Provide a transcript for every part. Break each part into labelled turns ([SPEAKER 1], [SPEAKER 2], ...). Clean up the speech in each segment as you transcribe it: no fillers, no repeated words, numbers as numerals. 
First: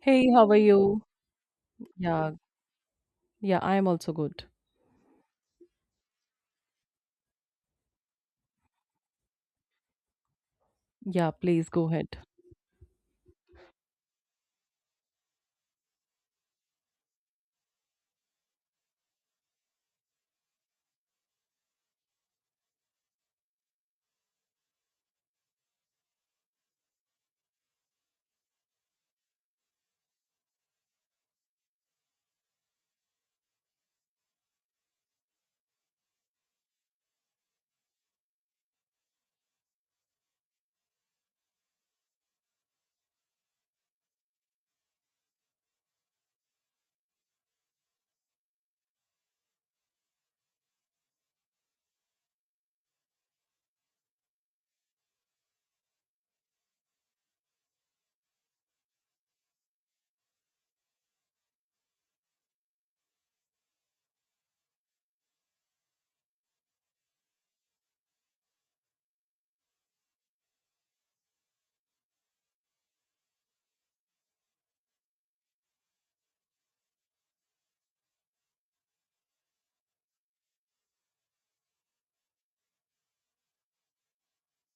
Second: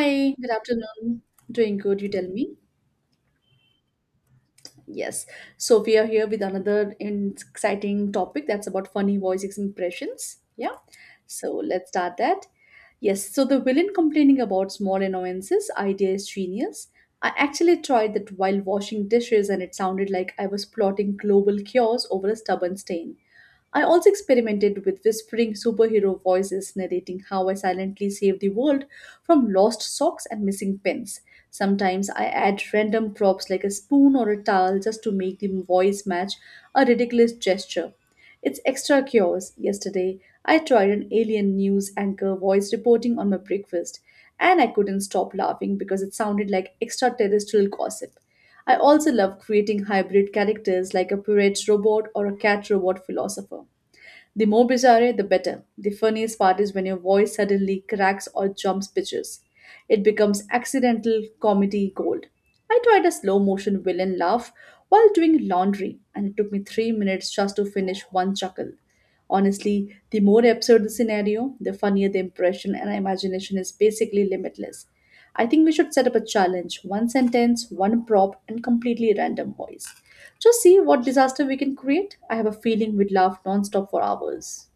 [SPEAKER 1] Hey, how
[SPEAKER 2] good
[SPEAKER 1] are you?
[SPEAKER 2] afternoon. Doing good, you tell
[SPEAKER 1] Yeah,
[SPEAKER 2] me?
[SPEAKER 1] yeah, I am also good.
[SPEAKER 2] Yes. So we are here with another exciting topic that's about funny voice impressions. Yeah.
[SPEAKER 1] Yeah,
[SPEAKER 2] So
[SPEAKER 1] please go
[SPEAKER 2] let's
[SPEAKER 1] ahead.
[SPEAKER 2] start that. Yes. So the villain complaining about small annoyances idea is genius. I actually tried that while washing dishes and it sounded like I was plotting global cures over a stubborn stain. I also experimented with whispering superhero voices narrating how I silently saved the world from lost socks and missing pens. Sometimes I add random props like a spoon or a towel just to make the voice match a ridiculous gesture. It's extra chaos. Yesterday, I tried an alien news anchor voice reporting on my breakfast, and I couldn't stop laughing because it sounded like extraterrestrial gossip. I also love creating hybrid characters like a pirate robot or a cat robot philosopher. The more bizarre, the better. The funniest part is when your voice suddenly cracks or jumps pitches. It becomes accidental comedy gold. I tried a slow motion villain laugh while doing laundry, and it took me 3 minutes just to finish one chuckle. Honestly, the more absurd the scenario, the funnier the impression, and imagination is basically limitless. I think we should set up a challenge one sentence, one prop, and completely random voice. Just see what disaster we can create. I have a feeling we'd laugh nonstop for hours.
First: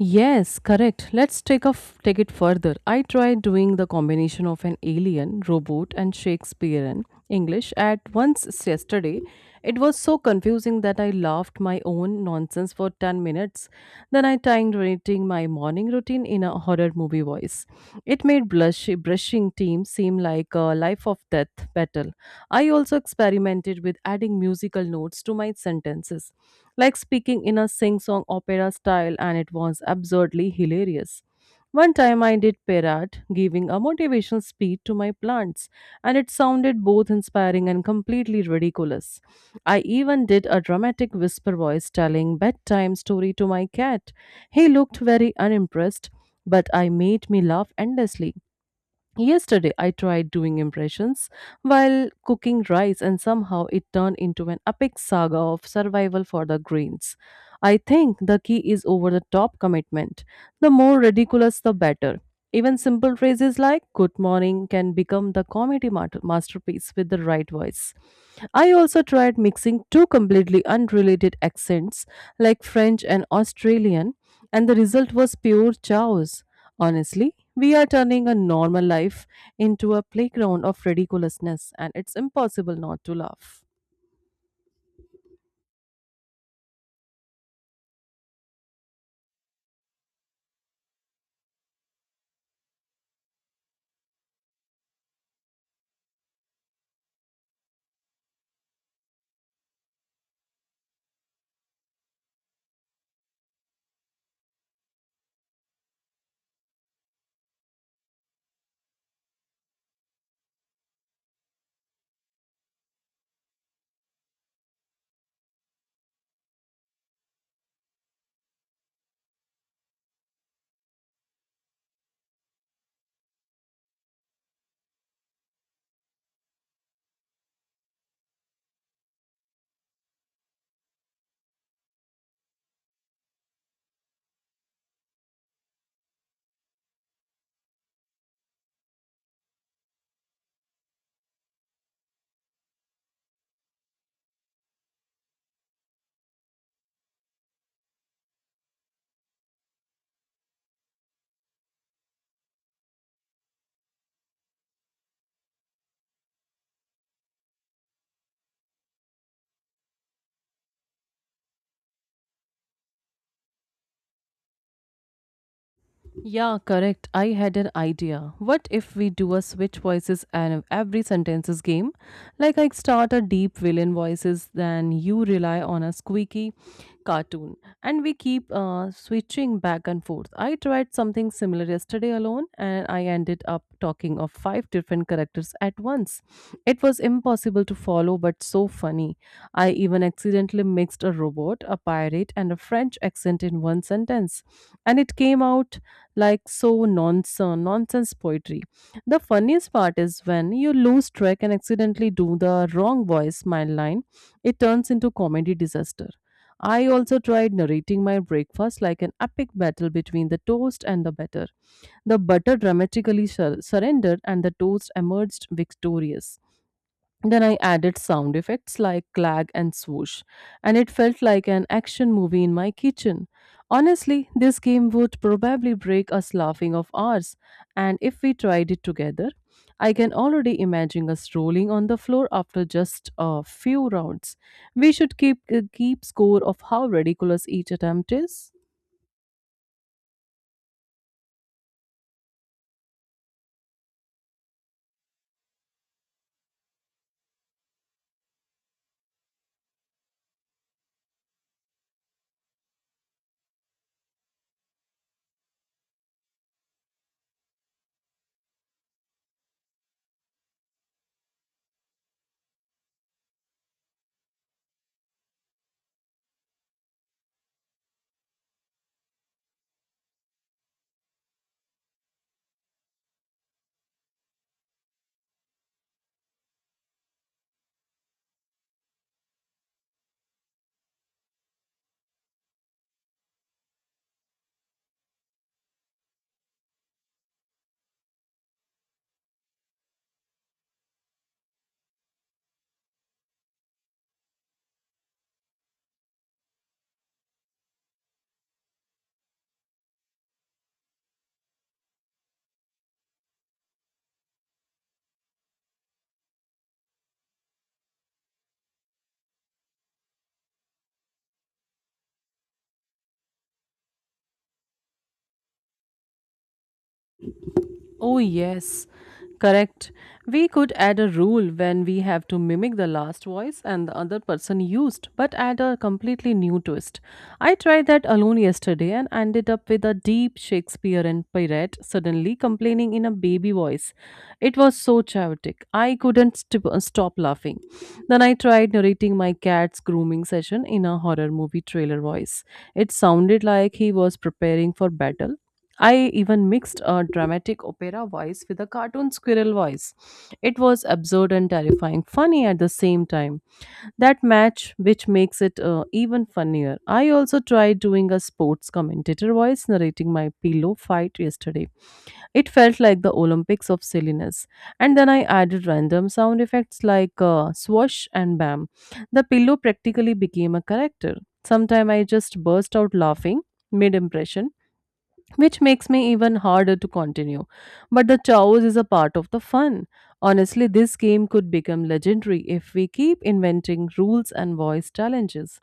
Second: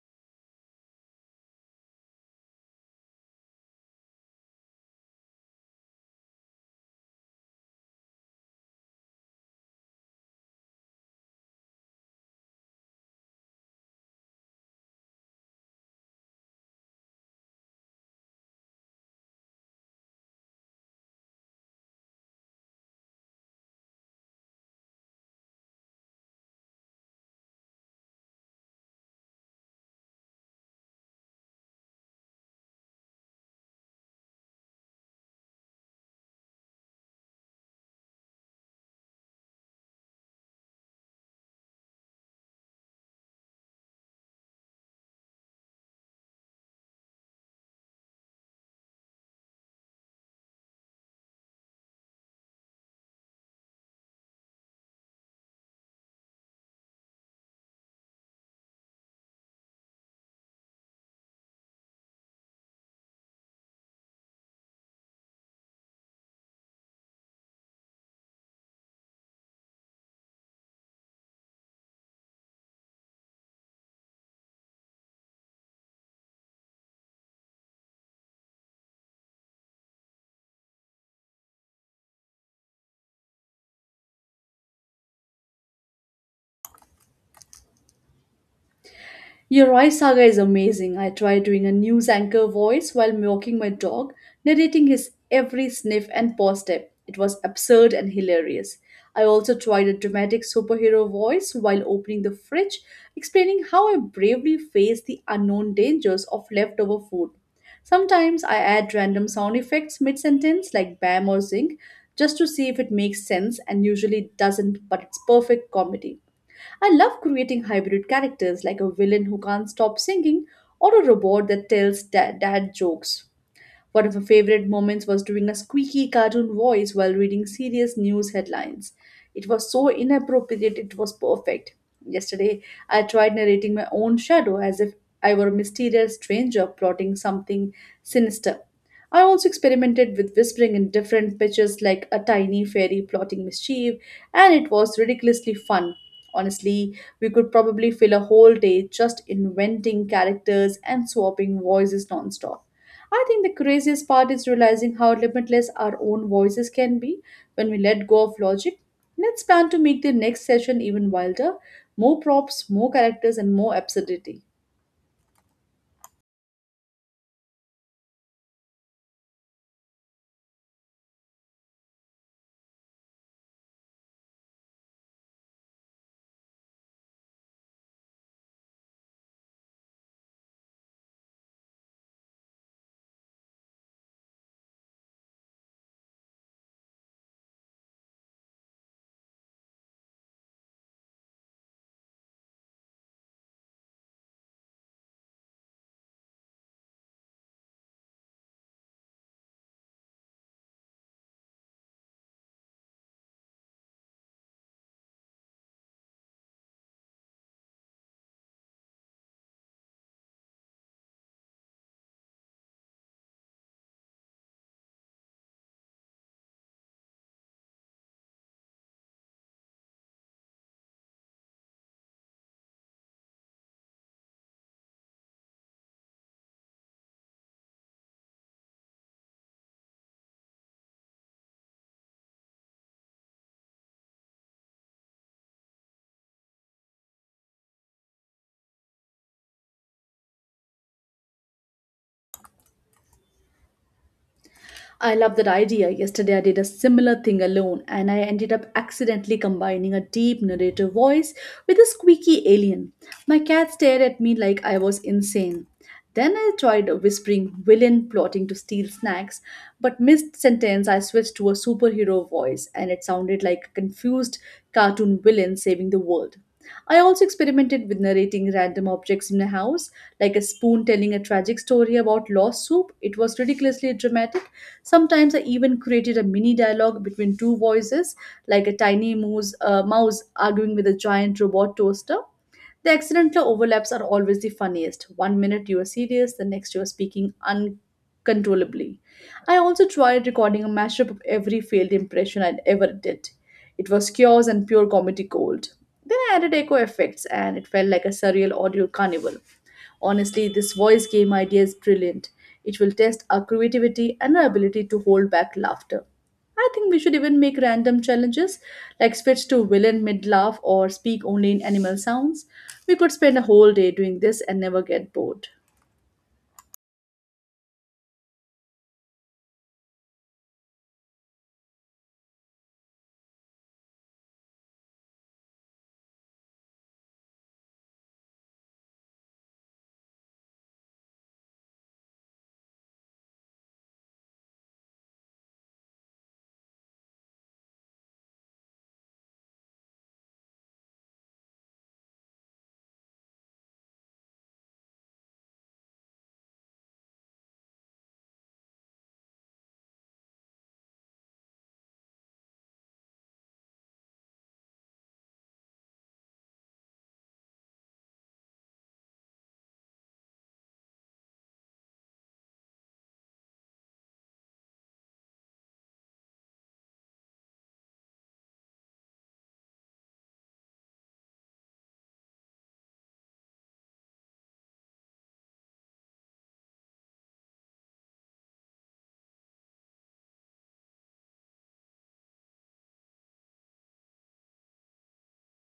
[SPEAKER 1] Yes, correct. Let's take it further. I tried doing the combination of an alien, robot, and Shakespearean English at once yesterday. It was so confusing that I laughed my own nonsense for 10 minutes. Then I tried writing my morning routine in a horror movie voice. It made blush brushing team seem like a life of death battle. I also experimented with adding musical notes to my sentences like speaking in a sing song opera style, and it was absurdly hilarious. One time I did Perat giving a motivational speech to my plants, and it sounded both inspiring and completely ridiculous. I even did a dramatic whisper voice telling bedtime story to my cat. He looked very unimpressed, but I made me laugh endlessly. Yesterday, I tried doing impressions while cooking rice, and somehow it turned into an epic saga of survival for the grains. I think the key is over the top commitment. The more ridiculous, the better. Even simple phrases like good morning can become the masterpiece with the right voice. I also tried mixing two completely unrelated accents like French and Australian, and the result was pure chaos. Honestly, we are turning a normal life into a playground of ridiculousness, and it's impossible not to laugh.
[SPEAKER 2] Your Roy Saga is amazing. I tried doing a news anchor voice while walking my dog, narrating his every sniff and paw step. It was absurd and hilarious. I also tried a dramatic superhero voice while opening the fridge, explaining how I bravely faced the unknown dangers of leftover food. Sometimes I add random sound effects mid sentence like bam or zing just to see if it makes sense and usually it doesn't, but it's perfect comedy. I love creating hybrid characters like a villain who can't stop singing or a robot that tells dad jokes. One of her favorite moments was doing a squeaky cartoon voice while reading serious news headlines. It was so inappropriate, it was perfect. Yesterday, I tried narrating my own shadow as if I were a mysterious stranger plotting something sinister. I also experimented with whispering in different pitches like a tiny fairy plotting mischief, and it was ridiculously fun. Honestly, we could probably fill a whole day just inventing characters and swapping voices nonstop. I think the craziest part is realizing how limitless our own voices can be when we let go of logic. Let's plan to make the next session even wilder more props, more characters, and more absurdity.
[SPEAKER 1] Yeah, correct. I had an idea. What if we do a switch voices and every sentences game? Like I start a deep villain voices, then you rely on a squeaky cartoon and we keep switching back and forth. I tried something similar yesterday alone, and I ended up talking of five different characters at once. It was impossible to follow, but so funny. I even accidentally mixed a robot, a pirate, and a French accent in one sentence, and it came out like so nonsense poetry. The funniest part is when you lose track and accidentally do the wrong voice, my line, it turns into comedy disaster. I also tried narrating my breakfast like an epic battle between the toast and the butter. The butter dramatically surrendered and the toast emerged victorious. Then I added sound effects like clag and swoosh, and it felt like an action movie in my kitchen. Honestly, this game would probably break us laughing of ours, and if we tried it together, I can already imagine us rolling on the floor after just a few rounds. We should keep score of how ridiculous each attempt is.
[SPEAKER 2] I love that idea. Yesterday, I did a similar thing alone, and I ended up accidentally combining a deep narrator voice with a squeaky alien. My cat stared at me like I was insane. Then I tried whispering villain plotting to steal snacks, but mid sentence I switched to a superhero voice and it sounded like a confused cartoon villain saving the world. I also experimented with narrating random objects in the house, like a spoon telling a tragic story about lost soup. It was ridiculously dramatic. Sometimes I even created a mini dialogue between two voices, like a tiny mouse arguing with a giant robot toaster. The accidental overlaps are always the funniest. One minute you are serious, the next you are speaking uncontrollably. I also tried recording a mashup of every failed impression I'd ever did. It was chaos and pure comedy gold. Then I added echo effects and it felt like a surreal audio carnival. Honestly, this voice game idea is brilliant. It will test our creativity and our ability to hold back laughter. I think we should even make random challenges like switch to villain mid laugh or speak only in animal sounds. We could spend a whole day doing this and never get bored.
[SPEAKER 1] Oh, yes, correct. We could add a rule when we have to mimic the last voice and the other person used, but add a completely new twist. I tried that alone yesterday and ended up with a deep Shakespearean pirate suddenly complaining in a baby voice. It was so chaotic. I couldn't stop laughing. Then I tried narrating my cat's grooming session in a horror movie trailer voice. It sounded like he was preparing for battle. I even mixed a dramatic opera voice with a cartoon squirrel voice. It was absurd and terrifying, funny at the same time. That match, which makes it even funnier. I also tried doing a sports commentator voice narrating my pillow fight yesterday. It felt like the Olympics of silliness. And then I added random sound effects like swoosh and bam. The pillow practically became a character. Sometime I just burst out laughing mid impression which makes me even harder to continue. But the chaos is a part of the fun. Honestly, this game could become legendary if we keep inventing rules and voice challenges.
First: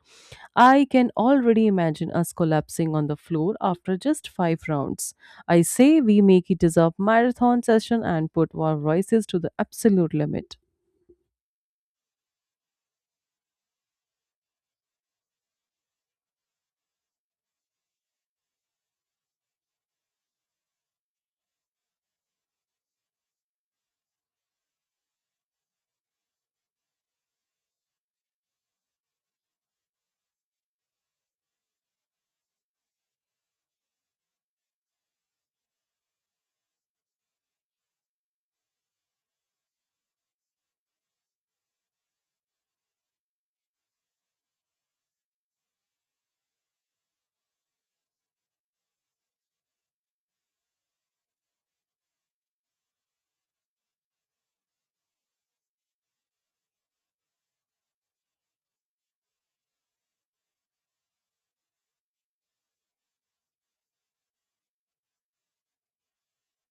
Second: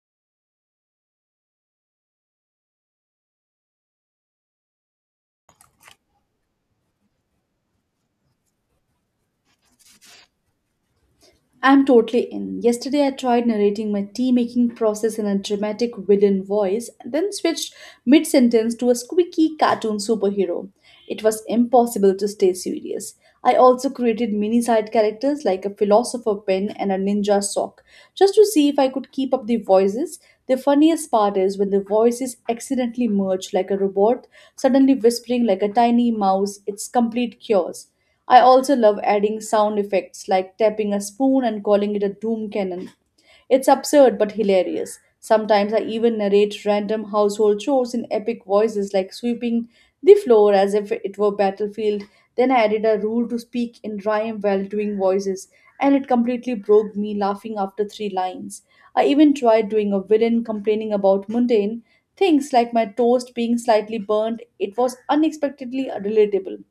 [SPEAKER 1] I can already imagine us collapsing on the floor after just five rounds. I say we make it as a marathon session and put our voices to the absolute limit.
[SPEAKER 2] I'm totally in. Yesterday, I tried narrating my tea making process in a dramatic villain voice, and then switched mid sentence to a squeaky cartoon superhero. It was impossible to stay serious. I also created mini side characters like a philosopher pen and a ninja sock, just to see if I could keep up the voices. The funniest part is when the voices accidentally merge like a robot, suddenly whispering like a tiny mouse, it's complete chaos. I also love adding sound effects like tapping a spoon and calling it a doom cannon. It's absurd but hilarious. Sometimes I even narrate random household chores in epic voices like sweeping the floor as if it were battlefield. Then I added a rule to speak in rhyme while doing voices, and it completely broke me laughing after three lines. I even tried doing a villain complaining about mundane things like my toast being slightly burnt. It was unexpectedly relatable.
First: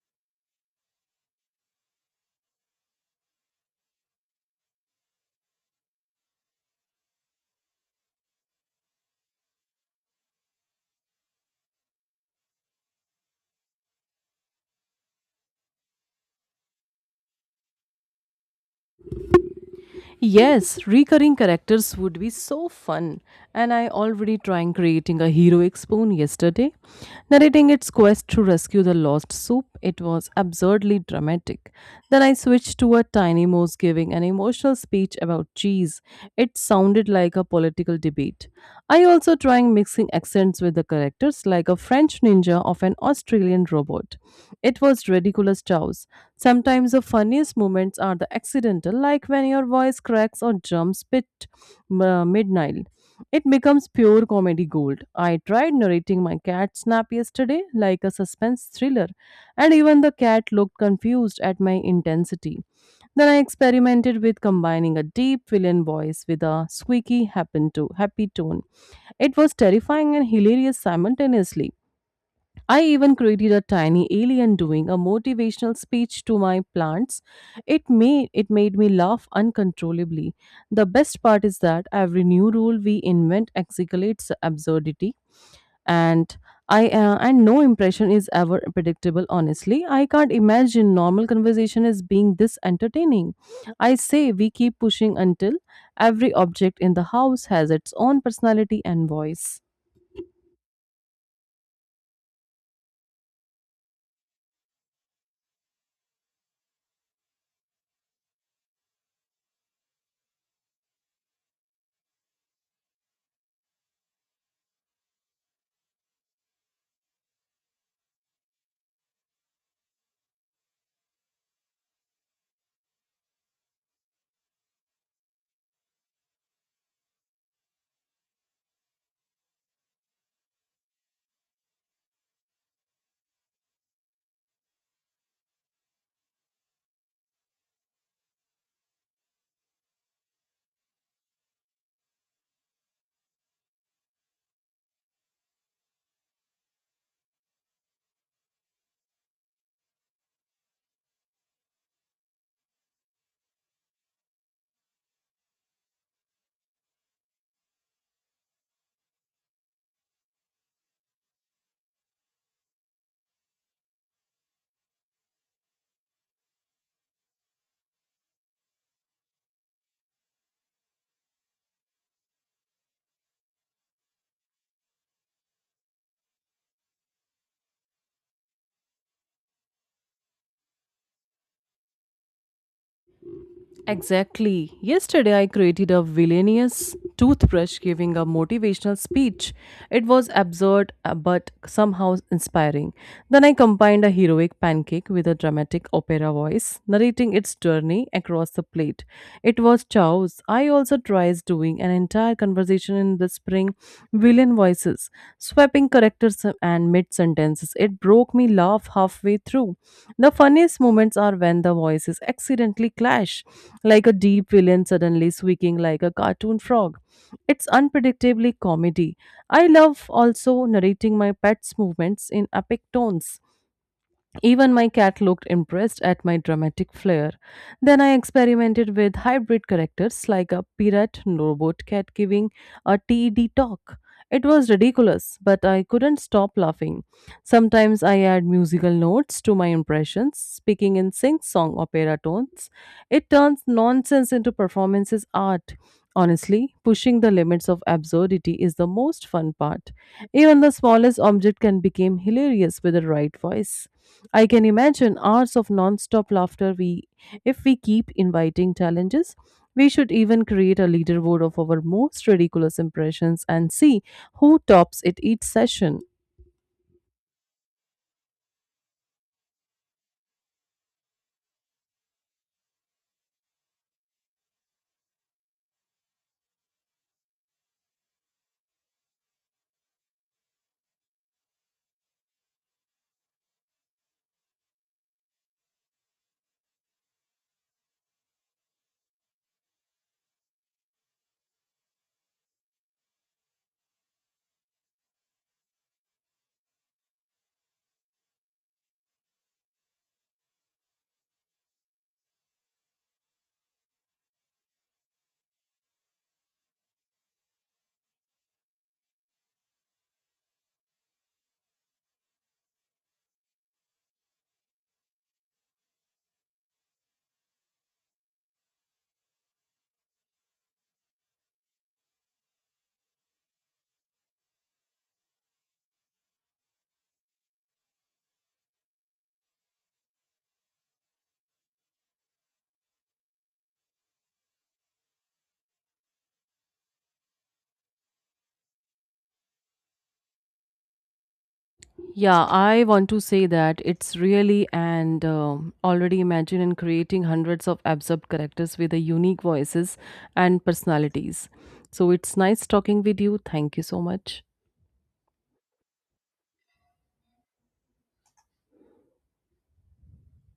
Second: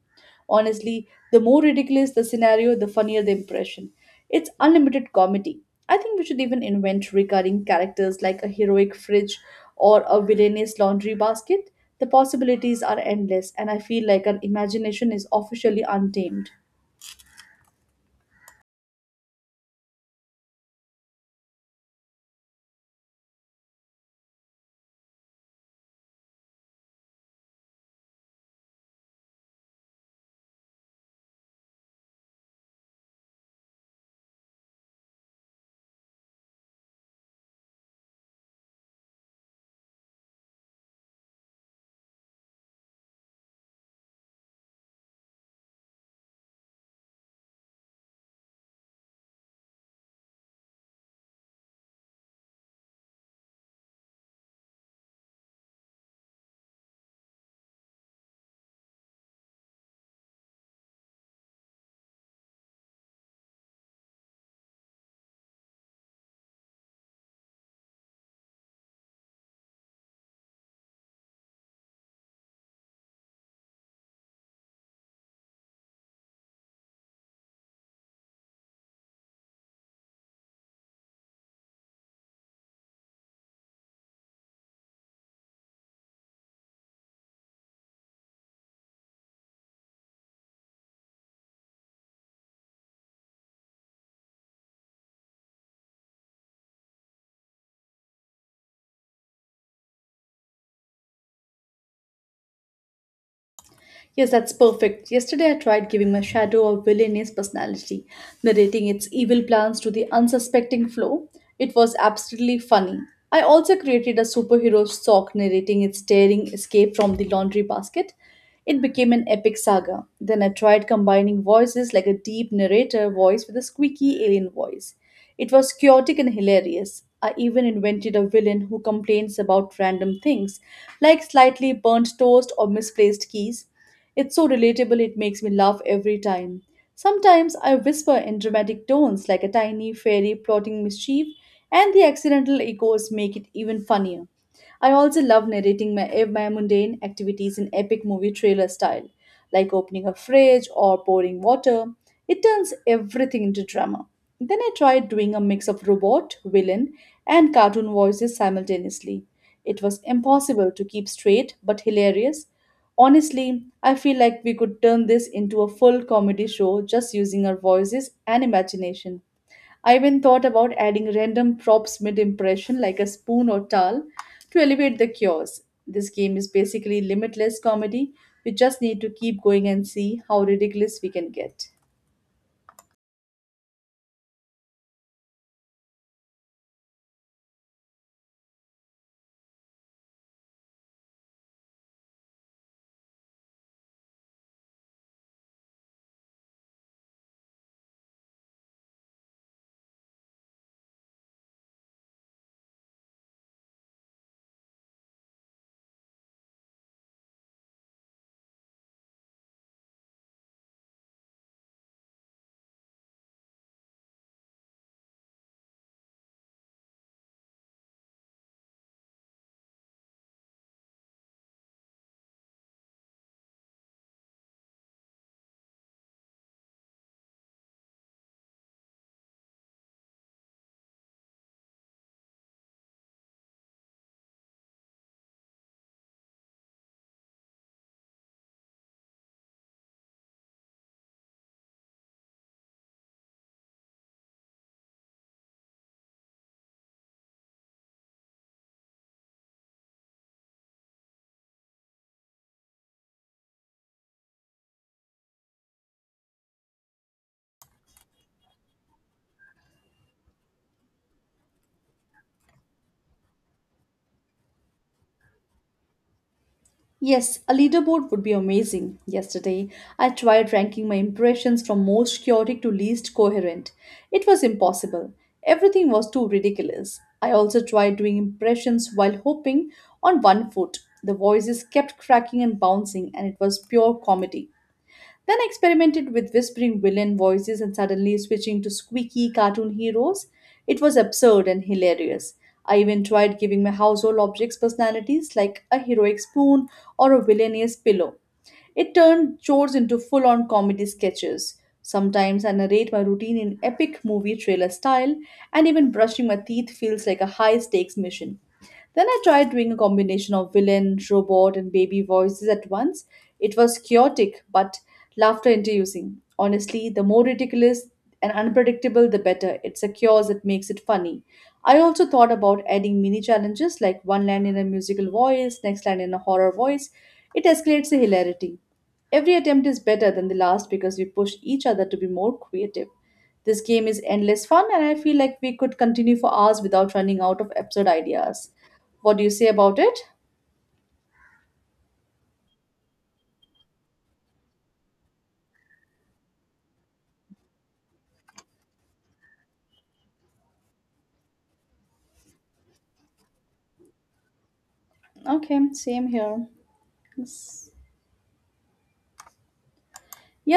[SPEAKER 2] Honestly, the more ridiculous the scenario, the funnier the impression. It's unlimited comedy. I think we should even invent recurring characters like a heroic fridge or a villainous laundry basket. The possibilities are endless, and I feel like our imagination is officially untamed.
[SPEAKER 1] Yes, recurring characters would be so fun. And I already trying creating a heroic spoon yesterday, narrating its quest to rescue the lost soup. It was absurdly dramatic. Then I switched to a tiny mouse giving an emotional speech about cheese. It sounded like a political debate. I also trying mixing accents with the characters like a French ninja of an Australian robot. It was ridiculous chows. Sometimes the funniest moments are the accidental, like when your voice cracks or jumps pit mid-Nile. It becomes pure comedy gold. I tried narrating my cat snap yesterday like a suspense thriller, and even the cat looked confused at my intensity. Then I experimented with combining a deep villain voice with a squeaky happen to happy tone. It was terrifying and hilarious simultaneously. I even created a tiny alien doing a motivational speech to my plants. It made me laugh uncontrollably. The best part is that every new rule we invent escalates absurdity and I and no impression is ever predictable. Honestly, I can't imagine normal conversation as being this entertaining. I say we keep pushing until every object in the house has its own personality and voice.
[SPEAKER 2] Yes, that's perfect. Yesterday, I tried giving my shadow a villainous personality, narrating its evil plans to the unsuspecting Flo. It was absolutely funny. I also created a superhero sock narrating its daring escape from the laundry basket. It became an epic saga. Then I tried combining voices like a deep narrator voice with a squeaky alien voice. It was chaotic and hilarious. I even invented a villain who complains about random things, like slightly burnt toast or misplaced keys. It's so relatable, it makes me laugh every time. Sometimes I whisper in dramatic tones like a tiny fairy plotting mischief, and the accidental echoes make it even funnier. I also love narrating my mundane activities in epic movie trailer style, like opening a fridge or pouring water. It turns everything into drama. Then I tried doing a mix of robot, villain, and cartoon voices simultaneously. It was impossible to keep straight but hilarious. Honestly, I feel like we could turn this into a full comedy show just using our voices and imagination. I even thought about adding random props mid impression like a spoon or towel to elevate the cures. This game is basically limitless comedy. We just need to keep going and see how ridiculous we can get.
[SPEAKER 1] Exactly. Yesterday, I created a villainous toothbrush giving a motivational speech. It was absurd but somehow inspiring. Then I combined a heroic pancake with a dramatic opera voice, narrating its journey across the plate. It was chaos. I also tried doing an entire conversation in the spring villain voices, swapping characters and mid sentences. It broke me laugh halfway through. The funniest moments are when the voices accidentally clash, like a deep villain suddenly squeaking like a cartoon frog. It's unpredictably comedy. I love also narrating my pet's movements in epic tones. Even my cat looked impressed at my dramatic flair. Then I experimented with hybrid characters like a pirate robot cat giving a TED talk. It was ridiculous, but I couldn't stop laughing. Sometimes I add musical notes to my impressions, speaking in sing song opera tones. It turns nonsense into performances art. Honestly, pushing the limits of absurdity is the most fun part. Even the smallest object can become hilarious with the right voice. I can imagine hours of non-stop laughter we if we keep inviting challenges. We should even create a leaderboard of our most ridiculous impressions and see who tops it each session.
[SPEAKER 2] Yes, a leaderboard would be amazing. Yesterday, I tried ranking my impressions from most chaotic to least coherent. It was impossible. Everything was too ridiculous. I also tried doing impressions while hopping on one foot. The voices kept cracking and bouncing, and it was pure comedy. Then I experimented with whispering villain voices and suddenly switching to squeaky cartoon heroes. It was absurd and hilarious. I even tried giving my household objects personalities like a heroic spoon or a villainous pillow. It turned chores into full on comedy sketches. Sometimes I narrate my routine in epic movie trailer style, and even brushing my teeth feels like a high stakes mission. Then I tried doing a combination of villain, robot, and baby voices at once. It was chaotic but laughter inducing. Honestly, the more ridiculous and unpredictable, the better. It secures, it makes it funny. I also thought about adding mini challenges like one line in a musical voice, next line in a horror voice. It escalates the hilarity. Every attempt is better than the last because we push each other to be more creative. This game is endless fun, and I feel like we could continue for hours without running out of absurd ideas. What do you say about it?
[SPEAKER 1] Yeah, I want to say that it's really and already imagine in creating hundreds of absurd characters with a unique voices and personalities. So it's nice talking with you. Thank you so much.
[SPEAKER 2] Okay, same here. Yes.